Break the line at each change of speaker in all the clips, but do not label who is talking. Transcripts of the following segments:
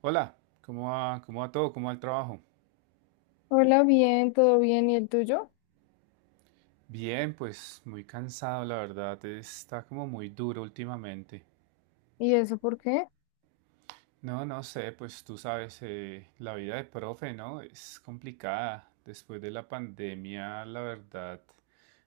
Hola, ¿cómo va? ¿Cómo va todo? ¿Cómo va el trabajo?
Hola, bien, todo bien, ¿y el tuyo?
Bien, pues muy cansado, la verdad. Está como muy duro últimamente.
¿Y eso por qué?
No, no sé, pues tú sabes, la vida de profe, ¿no? Es complicada. Después de la pandemia, la verdad,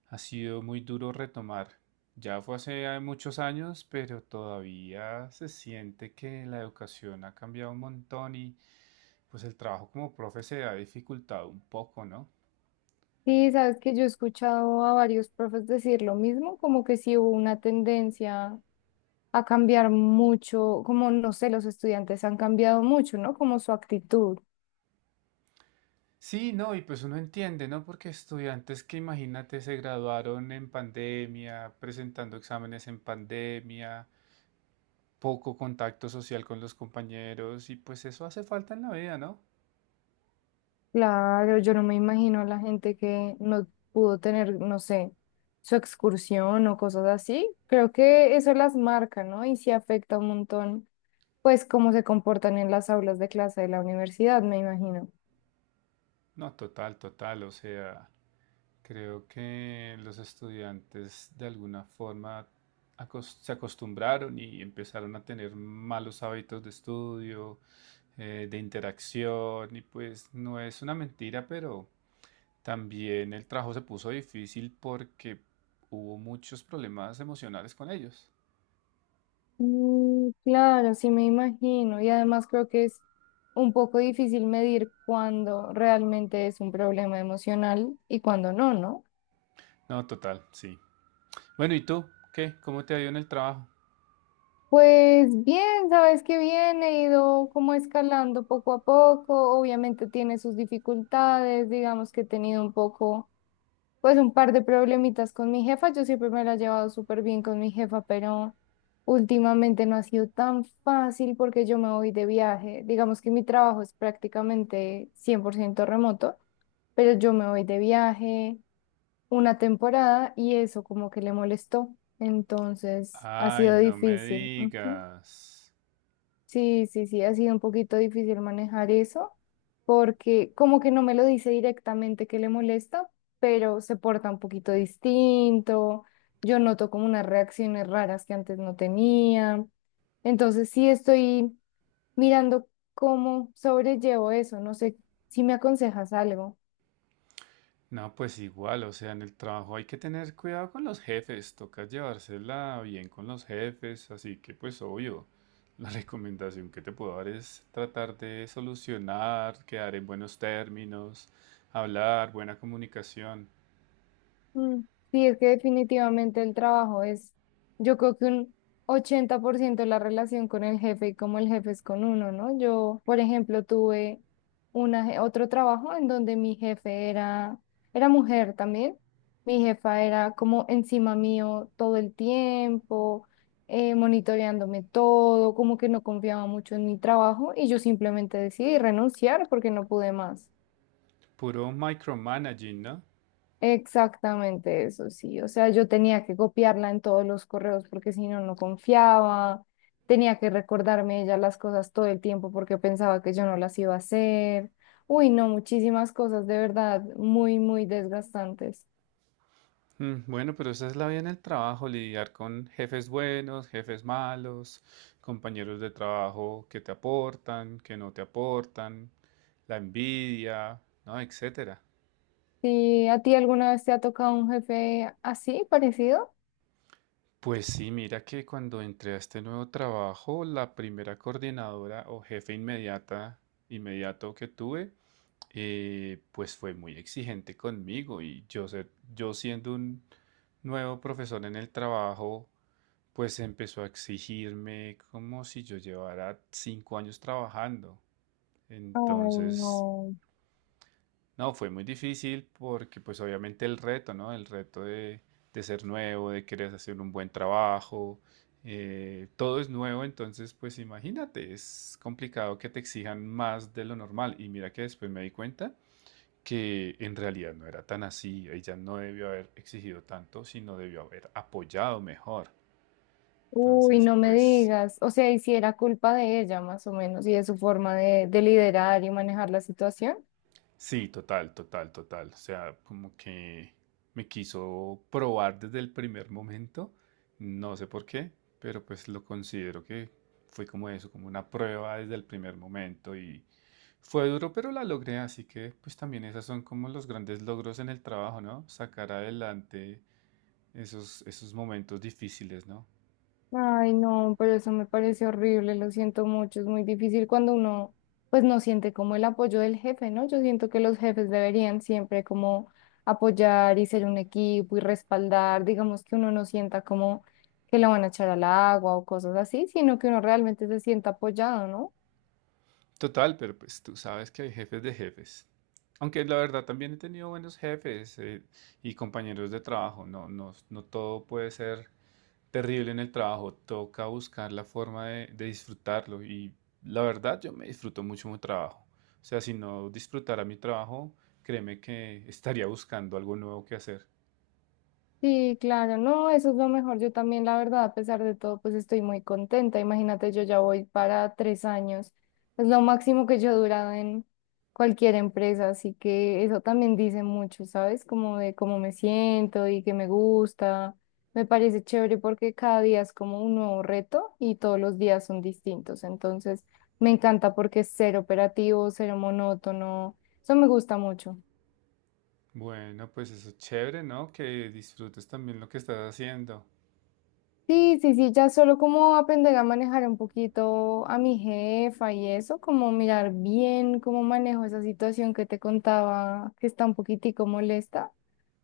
ha sido muy duro retomar. Ya fue hace muchos años, pero todavía se siente que la educación ha cambiado un montón y pues el trabajo como profe se ha dificultado un poco, ¿no?
Sí, sabes que yo he escuchado a varios profes decir lo mismo, como que sí hubo una tendencia a cambiar mucho, como no sé, los estudiantes han cambiado mucho, ¿no? Como su actitud.
Sí, no, y pues uno entiende, ¿no? Porque estudiantes que imagínate se graduaron en pandemia, presentando exámenes en pandemia, poco contacto social con los compañeros, y pues eso hace falta en la vida, ¿no?
Claro, yo no me imagino a la gente que no pudo tener, no sé, su excursión o cosas así. Creo que eso las marca, ¿no? Y sí afecta un montón, pues, cómo se comportan en las aulas de clase de la universidad, me imagino.
No, total, total, o sea, creo que los estudiantes de alguna forma se acostumbraron y empezaron a tener malos hábitos de estudio, de interacción, y pues no es una mentira, pero... También el trabajo se puso difícil porque hubo muchos problemas emocionales con ellos.
Mm, claro, sí me imagino. Y además creo que es un poco difícil medir cuándo realmente es un problema emocional y cuándo no, ¿no?
No, total, sí. Bueno, ¿y tú? ¿Qué? ¿Cómo te ha ido en el trabajo?
Pues bien, sabes que bien, he ido como escalando poco a poco. Obviamente tiene sus dificultades, digamos que he tenido un poco, pues un par de problemitas con mi jefa. Yo siempre me la he llevado súper bien con mi jefa, pero últimamente no ha sido tan fácil porque yo me voy de viaje. Digamos que mi trabajo es prácticamente 100% remoto, pero yo me voy de viaje una temporada y eso como que le molestó. Entonces ha
Ay,
sido
no me
difícil. Ujú.
digas.
Sí, sí, sí, ha sido un poquito difícil manejar eso porque como que no me lo dice directamente que le molesta, pero se porta un poquito distinto, yo noto como unas reacciones raras que antes no tenía, entonces sí estoy mirando cómo sobrellevo eso, no sé si me aconsejas algo.
No, pues igual, o sea, en el trabajo hay que tener cuidado con los jefes, toca llevársela bien con los jefes, así que pues obvio, la recomendación que te puedo dar es tratar de solucionar, quedar en buenos términos, hablar, buena comunicación.
Mm, sí, es que definitivamente el trabajo es, yo creo que un 80% la relación con el jefe y cómo el jefe es con uno, ¿no? Yo, por ejemplo, tuve otro trabajo en donde mi jefe era, era mujer también. Mi jefa era como encima mío todo el tiempo, monitoreándome todo, como que no confiaba mucho en mi trabajo y yo simplemente decidí renunciar porque no pude más.
Puro micromanaging, ¿no?
Exactamente eso, sí. O sea, yo tenía que copiarla en todos los correos porque si no, no confiaba. Tenía que recordarme ella las cosas todo el tiempo porque pensaba que yo no las iba a hacer. Uy, no, muchísimas cosas, de verdad, muy, muy desgastantes.
Mm, bueno, pero esa es la vida en el trabajo, lidiar con jefes buenos, jefes malos, compañeros de trabajo que te aportan, que no te aportan, la envidia, ¿no? Etcétera.
¿Y a ti alguna vez te ha tocado un jefe así, parecido?
Pues sí, mira que cuando entré a este nuevo trabajo, la primera coordinadora o jefe inmediata, inmediato que tuve, pues fue muy exigente conmigo y yo siendo un nuevo profesor en el trabajo, pues empezó a exigirme como si yo llevara 5 años trabajando.
Ay, no.
Entonces, no, fue muy difícil porque pues obviamente el reto, ¿no? El reto de ser nuevo, de querer hacer un buen trabajo, todo es nuevo, entonces pues imagínate, es complicado que te exijan más de lo normal. Y mira que después me di cuenta que en realidad no era tan así, ella no debió haber exigido tanto, sino debió haber apoyado mejor.
Uy,
Entonces,
no me
pues...
digas. O sea, y si era culpa de ella, más o menos, y de su forma de liderar y manejar la situación.
Sí, total, total, total. O sea, como que me quiso probar desde el primer momento, no sé por qué, pero pues lo considero que fue como eso, como una prueba desde el primer momento y fue duro, pero la logré, así que pues también esas son como los grandes logros en el trabajo, ¿no? Sacar adelante esos momentos difíciles, ¿no?
Ay, no, pero eso me parece horrible, lo siento mucho, es muy difícil cuando uno pues no siente como el apoyo del jefe, ¿no? Yo siento que los jefes deberían siempre como apoyar y ser un equipo y respaldar, digamos que uno no sienta como que lo van a echar al agua o cosas así, sino que uno realmente se sienta apoyado, ¿no?
Total, pero pues tú sabes que hay jefes de jefes. Aunque la verdad también he tenido buenos jefes y compañeros de trabajo. No todo puede ser terrible en el trabajo. Toca buscar la forma de disfrutarlo. Y la verdad, yo me disfruto mucho mi trabajo. O sea, si no disfrutara mi trabajo, créeme que estaría buscando algo nuevo que hacer.
Sí, claro, no, eso es lo mejor. Yo también, la verdad, a pesar de todo, pues estoy muy contenta. Imagínate, yo ya voy para 3 años. Es lo máximo que yo he durado en cualquier empresa, así que eso también dice mucho, ¿sabes? Como de cómo me siento y que me gusta. Me parece chévere porque cada día es como un nuevo reto y todos los días son distintos. Entonces, me encanta porque es ser operativo, ser monótono. Eso me gusta mucho.
Bueno, pues eso es chévere, ¿no? Que disfrutes también lo que estás haciendo.
Sí, sí, sí, ya solo como aprender a manejar un poquito a mi jefa y eso, como mirar bien cómo manejo esa situación que te contaba, que está un poquitico molesta.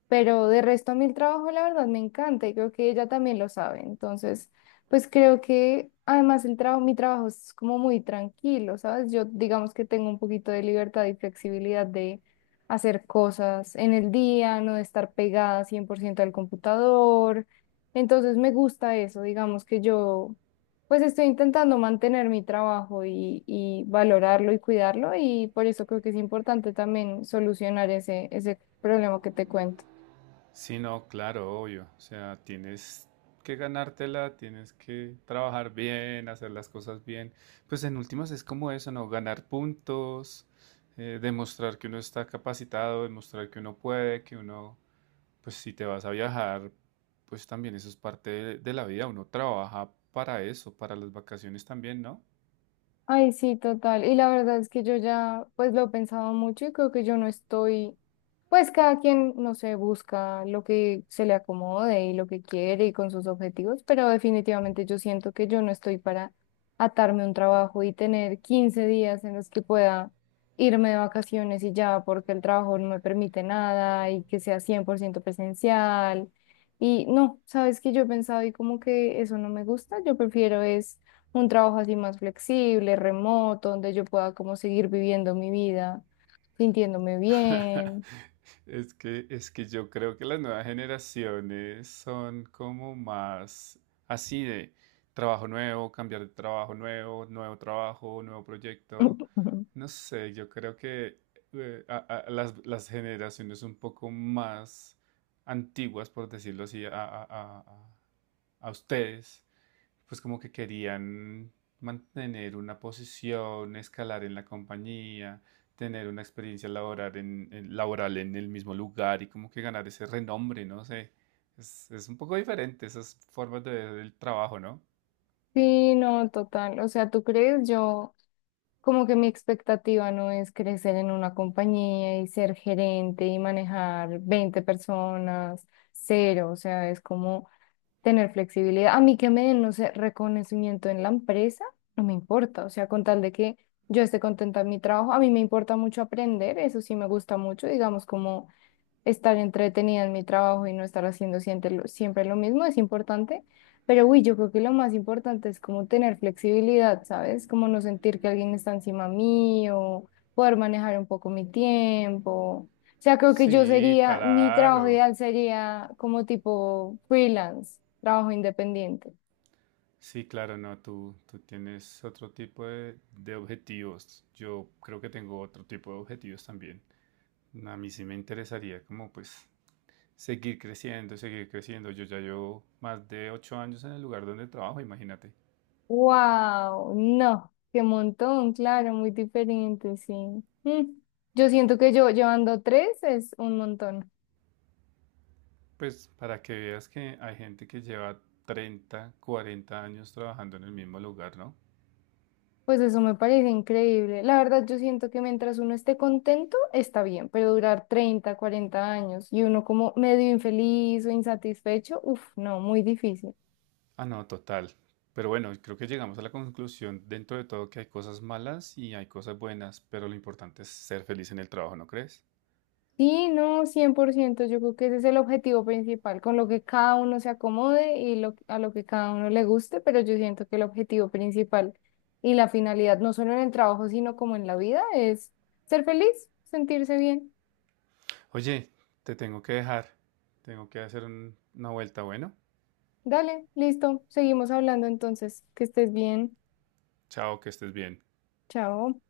Pero de resto a mí el trabajo, la verdad, me encanta y creo que ella también lo sabe. Entonces, pues creo que además el trabajo, mi trabajo es como muy tranquilo, ¿sabes? Yo digamos que tengo un poquito de libertad y flexibilidad de hacer cosas en el día, no de estar pegada 100% al computador. Entonces me gusta eso, digamos que yo pues estoy intentando mantener mi trabajo y valorarlo y cuidarlo y por eso creo que es importante también solucionar ese problema que te cuento.
Sí, no, claro, obvio. O sea, tienes que ganártela, tienes que trabajar bien, hacer las cosas bien. Pues en últimas es como eso, ¿no? Ganar puntos, demostrar que uno está capacitado, demostrar que uno puede, pues si te vas a viajar, pues también eso es parte de la vida. Uno trabaja para eso, para las vacaciones también, ¿no?
Ay, sí, total. Y la verdad es que yo ya pues lo he pensado mucho y creo que yo no estoy, pues cada quien, no sé, busca lo que se le acomode y lo que quiere y con sus objetivos, pero definitivamente yo siento que yo no estoy para atarme a un trabajo y tener 15 días en los que pueda irme de vacaciones y ya, porque el trabajo no me permite nada y que sea 100% presencial. Y no, sabes que yo he pensado y como que eso no me gusta, yo prefiero es un trabajo así más flexible, remoto, donde yo pueda como seguir viviendo mi vida, sintiéndome bien.
Es que yo creo que las nuevas generaciones son como más así de trabajo nuevo, cambiar de trabajo nuevo, nuevo trabajo, nuevo proyecto. No sé, yo creo que las generaciones un poco más antiguas, por decirlo así, a ustedes, pues como que querían mantener una posición, escalar en la compañía, tener una experiencia laboral laboral en el mismo lugar y como que ganar ese renombre, no sé. Es un poco diferente esas formas de ver el trabajo, ¿no?
Sí, no, total. O sea, ¿tú crees? Yo, como que mi expectativa no es crecer en una compañía y ser gerente y manejar 20 personas, cero. O sea, es como tener flexibilidad. A mí que me den, no sé, reconocimiento en la empresa, no me importa. O sea, con tal de que yo esté contenta en mi trabajo, a mí me importa mucho aprender, eso sí me gusta mucho, digamos, como estar entretenida en mi trabajo y no estar haciendo siempre lo mismo es importante, pero uy, yo creo que lo más importante es como tener flexibilidad, ¿sabes? Como no sentir que alguien está encima mío, poder manejar un poco mi tiempo. O sea, creo que yo
Sí,
sería, mi trabajo
claro.
ideal sería como tipo freelance, trabajo independiente.
Sí, claro, no, tú tienes otro tipo de objetivos. Yo creo que tengo otro tipo de objetivos también. A mí sí me interesaría como pues seguir creciendo, seguir creciendo. Yo ya llevo más de 8 años en el lugar donde trabajo, imagínate.
Wow, no, qué montón, claro, muy diferente, sí. Mm, yo siento que yo llevando tres es un montón.
Pues para que veas que hay gente que lleva 30, 40 años trabajando en el mismo lugar, ¿no?
Pues eso me parece increíble. La verdad, yo siento que mientras uno esté contento, está bien, pero durar 30, 40 años y uno como medio infeliz o insatisfecho, uff, no, muy difícil.
Ah, no, total. Pero bueno, creo que llegamos a la conclusión dentro de todo que hay cosas malas y hay cosas buenas, pero lo importante es ser feliz en el trabajo, ¿no crees?
Sí, no, 100%. Yo creo que ese es el objetivo principal, con lo que cada uno se acomode y lo, a lo que cada uno le guste, pero yo siento que el objetivo principal y la finalidad, no solo en el trabajo, sino como en la vida, es ser feliz, sentirse bien.
Oye, te tengo que dejar. Tengo que hacer una vuelta, bueno.
Dale, listo, seguimos hablando entonces, que estés bien,
Chao, que estés bien.
chao.